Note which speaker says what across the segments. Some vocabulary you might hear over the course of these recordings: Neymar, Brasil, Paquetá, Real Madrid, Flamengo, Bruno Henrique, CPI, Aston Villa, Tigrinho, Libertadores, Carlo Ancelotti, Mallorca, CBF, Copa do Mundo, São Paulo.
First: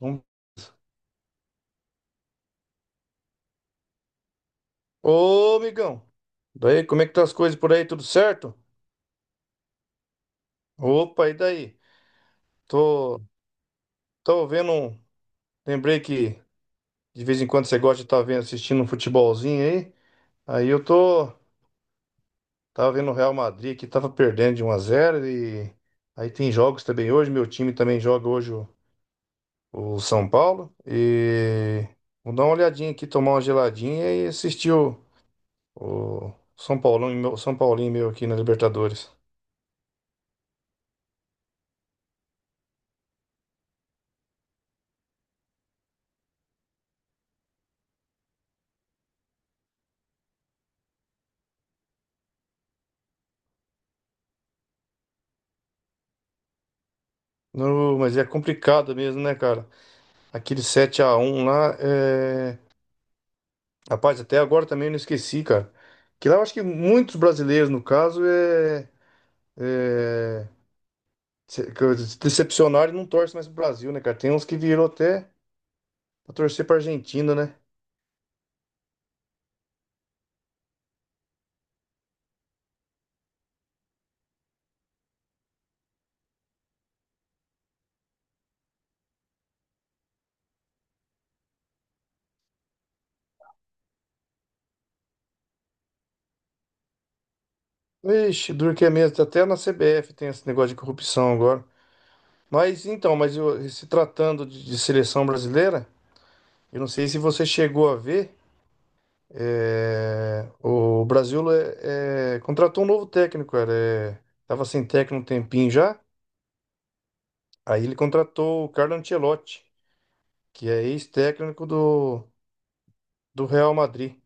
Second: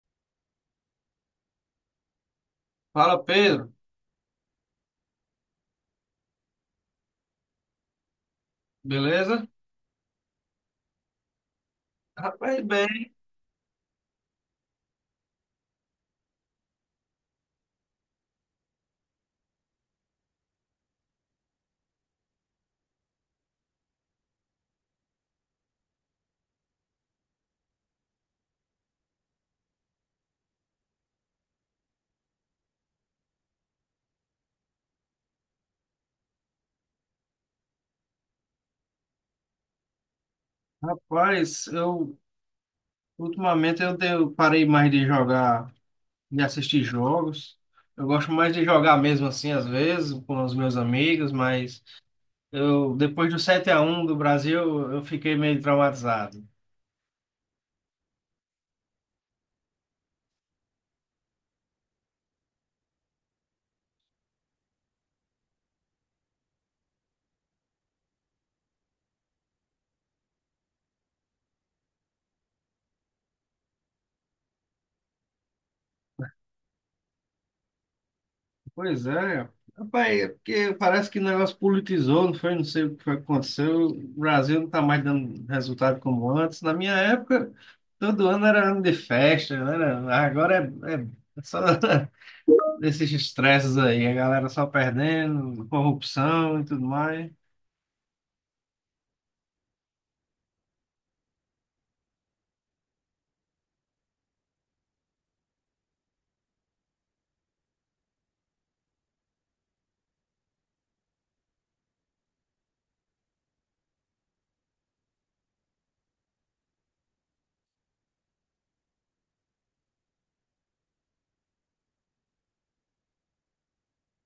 Speaker 1: Vamos-
Speaker 2: Fala, Pedro.
Speaker 1: Ô, amigão. Daí, como é que tá as coisas por aí? Tudo certo?
Speaker 2: Beleza?
Speaker 1: Opa, e daí?
Speaker 2: Rapaz, bem.
Speaker 1: Tô, tô vendo. Lembrei que de vez em quando você gosta de estar vendo, assistindo um futebolzinho aí. Aí eu tô. Tava vendo o Real Madrid que tava perdendo de um a zero e aí tem jogos também hoje. Meu time também joga hoje o São Paulo. E vou dar uma olhadinha aqui, tomar uma geladinha e assistir o São Paulão, e São Paulinho meu aqui na Libertadores.
Speaker 2: Rapaz, eu ultimamente eu tenho- parei mais de jogar, de assistir jogos. Eu gosto mais de jogar mesmo assim, às vezes, com os meus amigos, mas eu depois do 7-1 do Brasil, eu fiquei meio traumatizado.
Speaker 1: Não, mas é complicado mesmo, né, cara? Aquele sete a um lá, rapaz, até agora também eu não esqueci, cara. Que lá eu acho que muitos brasileiros, no caso, é... se decepcionaram e não torcem mais pro Brasil, né, cara? Tem uns que virou até pra torcer pra Argentina, né?
Speaker 2: Pois é, rapaz, é porque parece que o negócio politizou, não foi? Não sei o que foi que aconteceu. O Brasil não está mais dando resultado como antes. Na minha época, todo ano era ano de festa, né? Agora é só esses estresses aí, a galera só perdendo, corrupção e tudo mais.
Speaker 1: Ixi, duro que é mesmo. Até na CBF tem esse negócio de corrupção agora. Mas então, se tratando de seleção brasileira, eu não sei se você chegou a ver. É, o Brasil contratou um novo técnico, cara. É, tava sem técnico um tempinho já. Aí ele contratou o Carlo Ancelotti, que é ex-técnico do Real Madrid.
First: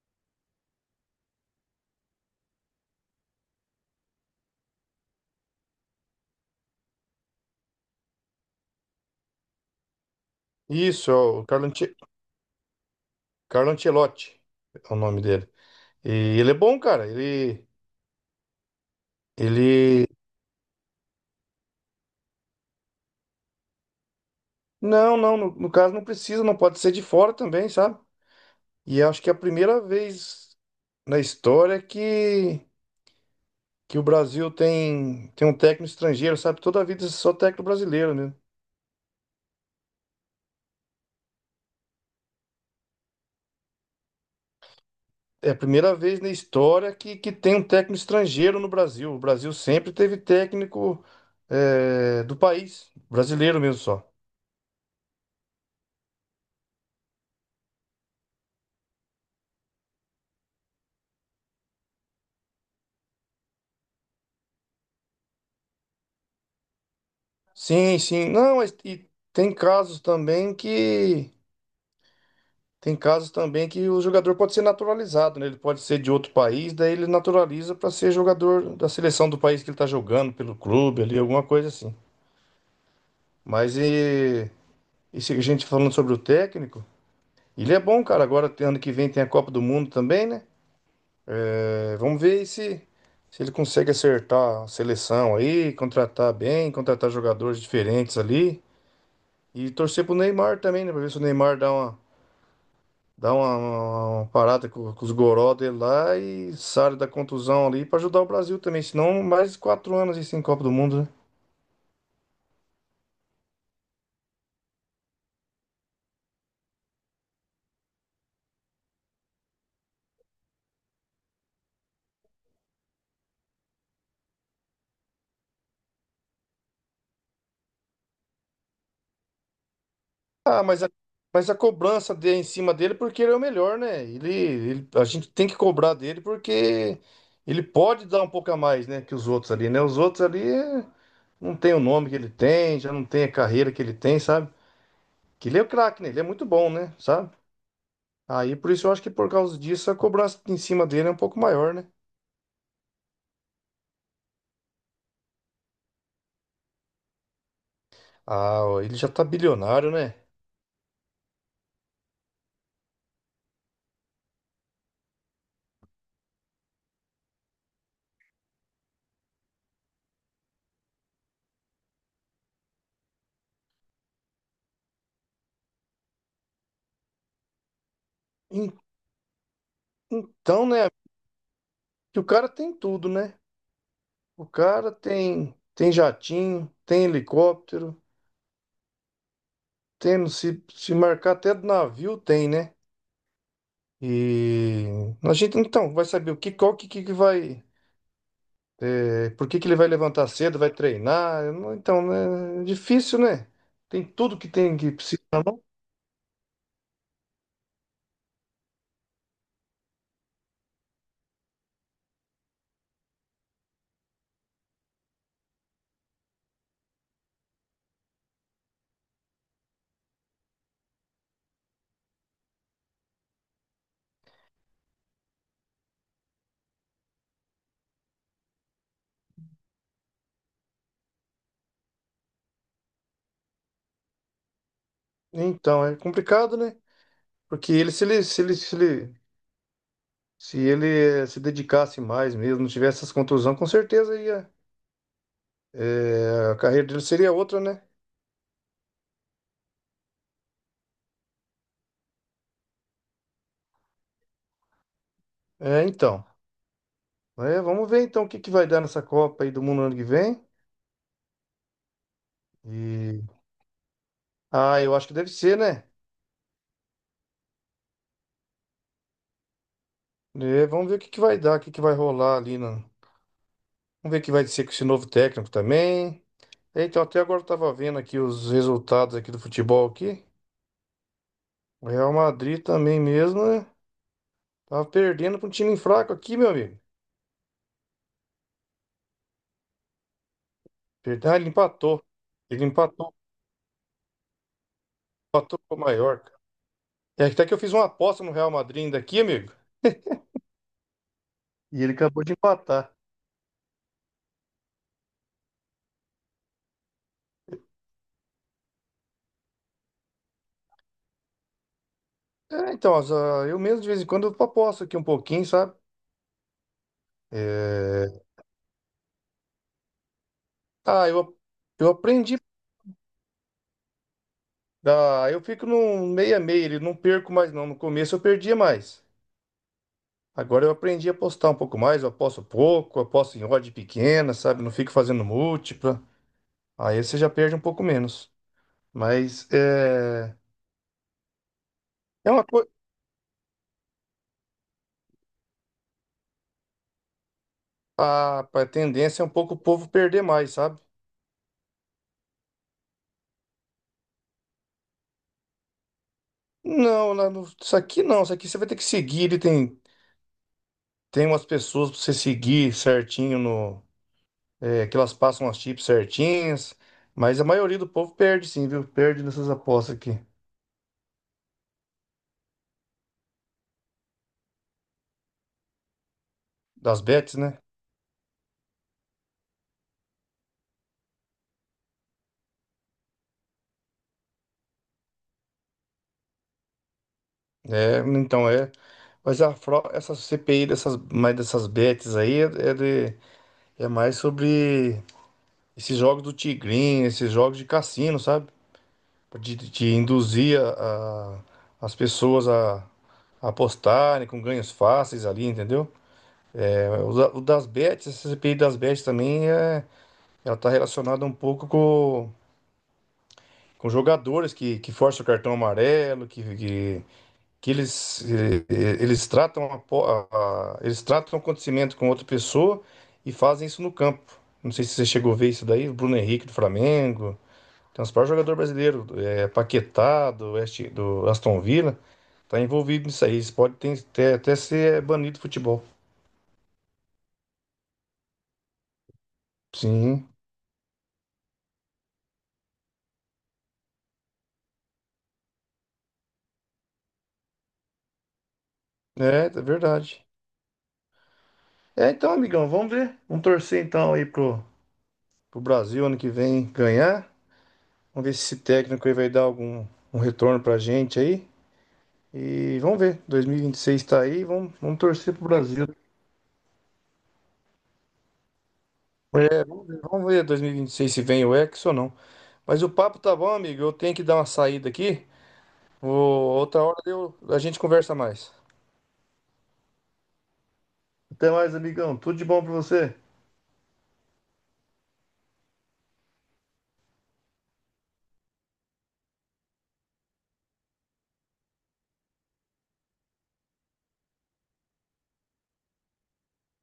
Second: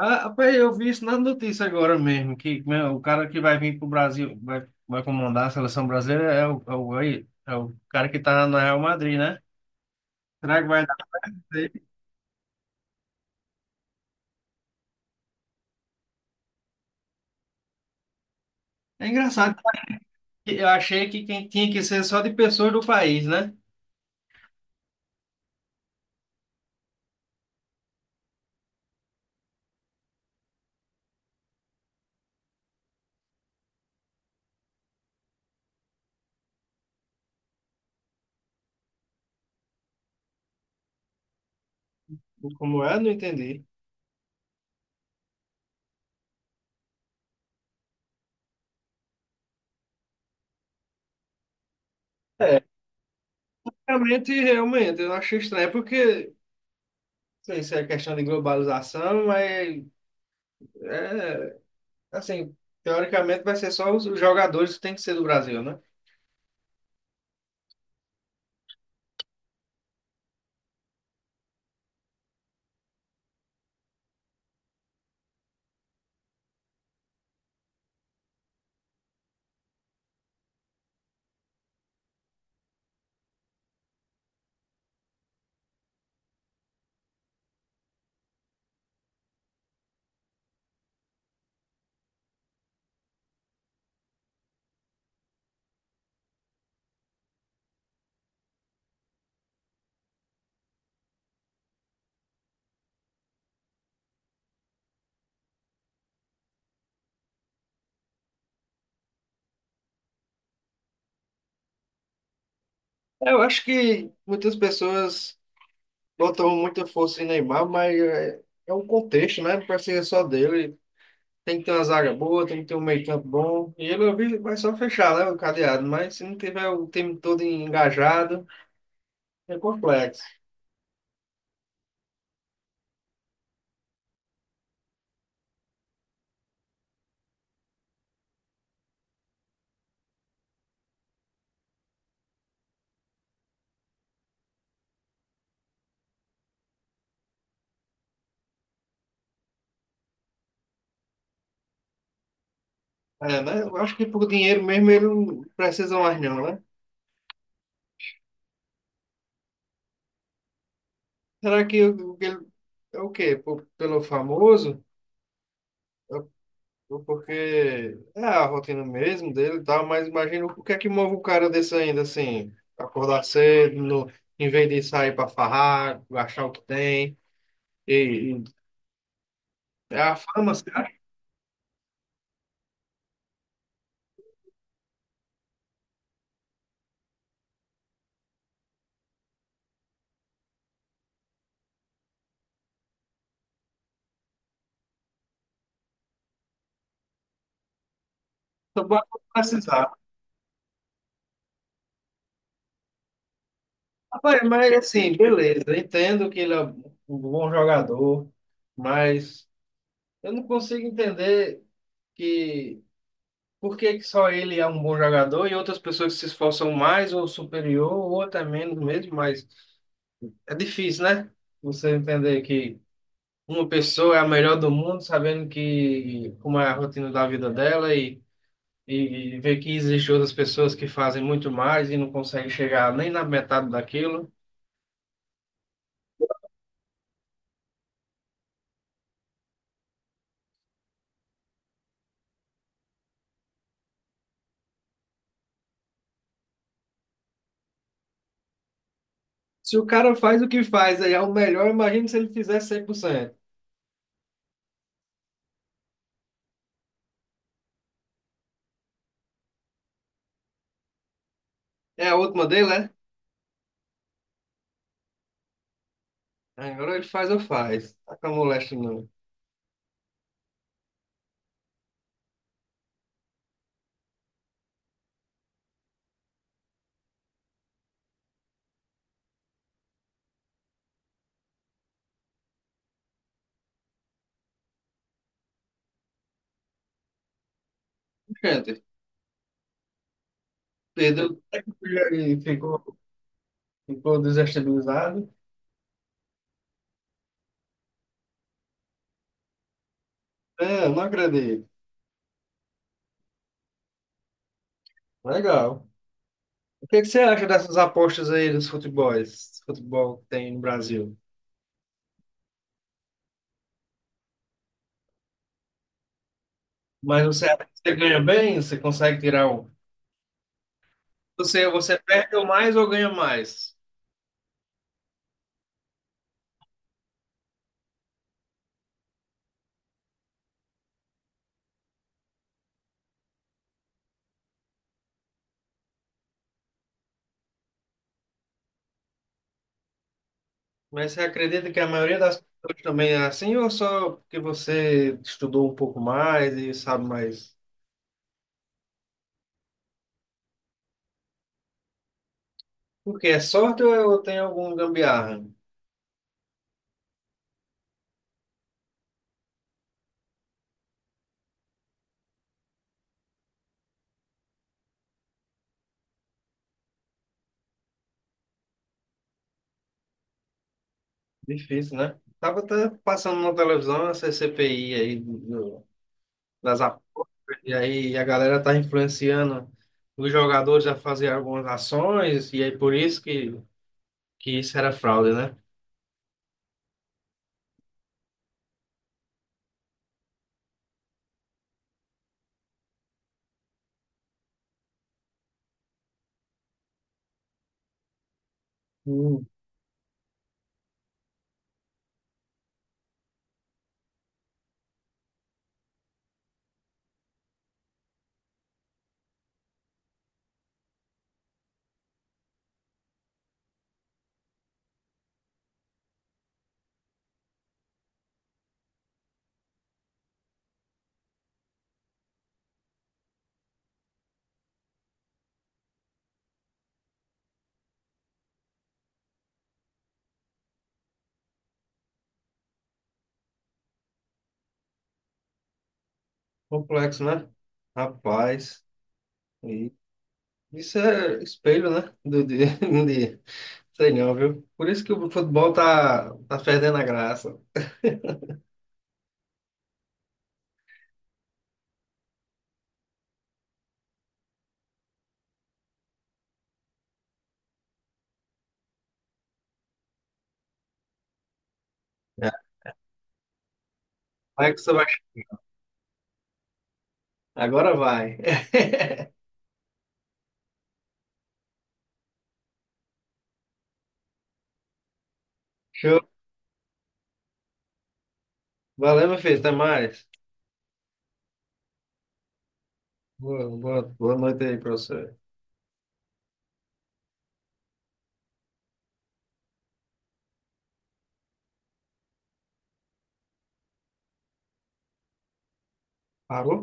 Speaker 2: Ah, rapaz, eu vi isso na notícia agora mesmo, que né, o cara que vai vir para o Brasil, vai comandar a seleção brasileira é o cara que está na Real Madrid, né? Será que vai dar
Speaker 1: Isso, é o
Speaker 2: isso aí?
Speaker 1: Carlo Ancelotti é o nome dele. E ele é bom, cara.
Speaker 2: É engraçado.
Speaker 1: Ele...
Speaker 2: Eu achei que quem tinha que ser só de pessoas do país, né?
Speaker 1: Não, no caso não precisa, não pode ser de fora também, sabe? E acho que é a primeira vez na história que o Brasil tem um técnico estrangeiro, sabe? Toda a vida só técnico brasileiro, né?
Speaker 2: Como é? Não entendi.
Speaker 1: É a primeira vez na história que tem um técnico estrangeiro no Brasil. O Brasil sempre teve técnico é, do
Speaker 2: É,
Speaker 1: país, brasileiro mesmo só.
Speaker 2: realmente, eu achei estranho, porque, não sei se é questão de globalização, mas, é, assim, teoricamente vai ser só os jogadores que tem que ser do Brasil, né?
Speaker 1: Sim, sim. Não, mas e tem casos também que. Tem casos também que o jogador pode ser naturalizado, né? Ele pode ser de outro país, daí ele naturaliza para ser jogador da seleção do país que ele tá jogando, pelo clube ali, alguma coisa assim. Mas e Esse, a gente tá falando sobre o técnico, ele é bom, cara. Agora, ano que vem tem a Copa do Mundo também, né? É, vamos ver aí se ele consegue acertar a seleção aí, contratar bem, contratar jogadores diferentes ali. E torcer pro Neymar também, né? Pra ver se o Neymar uma parada com os goró dele lá e sai da contusão ali pra ajudar o Brasil também. Senão, mais quatro anos aí sem Copa do Mundo, né?
Speaker 2: É, eu acho que muitas pessoas botam muita força em Neymar, mas é um contexto, né? Não pode ser só dele. Tem que ter uma zaga boa, tem que ter um meio-campo bom. E ele eu vi, vai só fechar, né, o cadeado, mas se não tiver o time todo engajado. É complexo.
Speaker 1: Ah, mas a, mas a cobrança de, em cima dele porque ele é o melhor, né? A gente tem que cobrar dele porque ele pode dar um pouco a mais, né, que os outros ali, né? Os outros ali não tem o nome que ele tem, já não tem a carreira que ele tem, sabe? Que ele é o craque, né? Ele é muito bom, né? Sabe? Aí por isso eu acho que por causa disso a cobrança em cima dele é um pouco maior, né?
Speaker 2: É, né? Eu acho que por dinheiro mesmo ele não precisa mais não, né?
Speaker 1: Ah, ó, ele já tá bilionário, né?
Speaker 2: Será que o que ele é o quê? Por- pelo famoso? Ou porque é a rotina mesmo dele e tal, mas imagina o que é que move um cara desse ainda assim, acordar cedo, no, em vez de sair pra farrar, achar o que tem. E
Speaker 1: En-
Speaker 2: é a fama,
Speaker 1: Então,
Speaker 2: cara.
Speaker 1: né?
Speaker 2: Acho
Speaker 1: Que o cara tem tudo, né? O cara tem tem jatinho, tem helicóptero. Tem, se marcar até do navio, tem, né? E a gente então vai saber o que, qual que vai.
Speaker 2: só vai
Speaker 1: É, por que que ele vai
Speaker 2: precisar.
Speaker 1: levantar cedo, vai treinar? Eu não- Então, né, é difícil, né? Tem tudo
Speaker 2: Rapaz,
Speaker 1: que
Speaker 2: mas
Speaker 1: tem que
Speaker 2: assim,
Speaker 1: precisa na mão.
Speaker 2: beleza, eu entendo que ele é um bom jogador, mas eu não consigo entender, que por que que só ele é um bom jogador e outras pessoas que se esforçam mais ou superior ou até menos mesmo, mas é difícil, né? Você entender que uma pessoa é a melhor do mundo, sabendo que como é a rotina da vida dela. E ver que existem outras pessoas que fazem muito mais e não conseguem chegar nem na metade daquilo.
Speaker 1: Então, é complicado, né? Porque ele, se ele, se ele, se ele, se ele eh, se dedicasse mais mesmo, não tivesse essas contusões, com certeza ia. A carreira dele seria outra, né?
Speaker 2: Se o cara faz o que faz, aí é o melhor, imagina se ele fizer 100%.
Speaker 1: É, então. É, vamos ver então o que que vai dar nessa Copa aí do Mundo ano que vem.
Speaker 2: É a última dele, né?
Speaker 1: Ah, eu acho que deve ser, né?
Speaker 2: Agora ele faz ou faz. Tá com a moléstia não.
Speaker 1: É, vamos ver o que que vai dar, o que que vai rolar ali. No... Vamos ver o que vai ser com esse novo técnico também. É, então, até agora eu tava vendo aqui os resultados aqui do futebol aqui. O Real Madrid também mesmo, né? Tava perdendo para um time fraco aqui, meu amigo.
Speaker 2: Gente,
Speaker 1: Perdão,
Speaker 2: Pedro,
Speaker 1: ele empatou.
Speaker 2: e
Speaker 1: Ele
Speaker 2: ficou,
Speaker 1: empatou,
Speaker 2: ficou desestabilizado.
Speaker 1: empatou com o Mallorca. É até que eu fiz uma aposta no Real Madrid ainda aqui, amigo.
Speaker 2: É, não acredito.
Speaker 1: E ele acabou de empatar.
Speaker 2: Legal. O que é que você acha dessas apostas aí dos futebols, futebol que tem no Brasil?
Speaker 1: É, então, eu mesmo de vez em quando eu aposto aqui um pouquinho, sabe?
Speaker 2: Mas você acha que você ganha
Speaker 1: É,
Speaker 2: bem? Você consegue tirar um?
Speaker 1: Ah, eu,
Speaker 2: Você,
Speaker 1: eu
Speaker 2: você perde
Speaker 1: aprendi
Speaker 2: ou mais ou ganha mais?
Speaker 1: Eu fico no meio a meio, ele não perco mais não. No começo eu perdia mais. Agora eu aprendi a apostar um pouco mais, eu aposto pouco, eu aposto em odd pequena, sabe? Não fico fazendo múltipla. Aí você já perde um pouco menos. Mas é,
Speaker 2: Mas você acredita que a maioria
Speaker 1: é
Speaker 2: das
Speaker 1: uma coisa.
Speaker 2: pessoas também é assim ou só porque você estudou um pouco mais e sabe mais?
Speaker 1: A tendência é um pouco o povo perder mais, sabe?
Speaker 2: Porque é sorte ou é- ou tem algum gambiarra?
Speaker 1: Não, lá no- isso aqui não, isso aqui você vai ter que seguir. Ele tem, tem umas pessoas pra você seguir certinho no. é, que elas passam as chips certinhas. Mas a maioria do povo perde sim, viu? Perde nessas apostas aqui.
Speaker 2: Difícil, né? Tava até passando na televisão essa CPI aí das
Speaker 1: Das
Speaker 2: apostas,
Speaker 1: bets, né?
Speaker 2: e aí a galera tá influenciando os jogadores a fazer algumas ações, e aí por isso que isso era fraude, né?
Speaker 1: É, então é. Mas a essa CPI dessas, mais dessas bets aí é mais sobre esses jogos do Tigrinho, esses jogos de cassino, sabe?
Speaker 2: Hum,
Speaker 1: De induzir as pessoas a apostarem com ganhos fáceis ali, entendeu? É, o das bets, essa CPI das bets também é, ela tá relacionada um pouco com jogadores que forçam o cartão amarelo, que eles, eles tratam a, po- a- eles tratam o acontecimento com outra pessoa e fazem isso no campo. Não sei se você chegou a ver isso daí, o Bruno Henrique do Flamengo, tem uns vários jogador brasileiro, é, Paquetá do, West, do Aston Villa, tá envolvido nisso aí. Isso pode até ser banido do futebol.
Speaker 2: Complexo, né? Rapaz, e
Speaker 1: Sim,
Speaker 2: isso é espelho, né? Do, de, de, sei não, viu? Por isso que o futebol tá perdendo a graça.
Speaker 1: é, é verdade. É, então, amigão, vamos ver. Vamos torcer então pro Brasil ano que vem ganhar. Vamos ver se esse técnico aí vai dar algum um retorno pra gente aí.
Speaker 2: É.
Speaker 1: E vamos ver, 2026 tá aí,
Speaker 2: Vai que você
Speaker 1: vamos
Speaker 2: vai.
Speaker 1: torcer pro Brasil.
Speaker 2: Agora vai.
Speaker 1: É, vamos ver 2026 se vem o Hexa ou não. Mas o papo tá bom, amigo. Eu tenho que dar uma saída aqui.
Speaker 2: Show.
Speaker 1: A gente conversa mais.
Speaker 2: Valeu, meu filho. Até mais.
Speaker 1: Até mais, amigão. Tudo de bom pra você.
Speaker 2: Boa, boa, boa noite aí para você. Parou?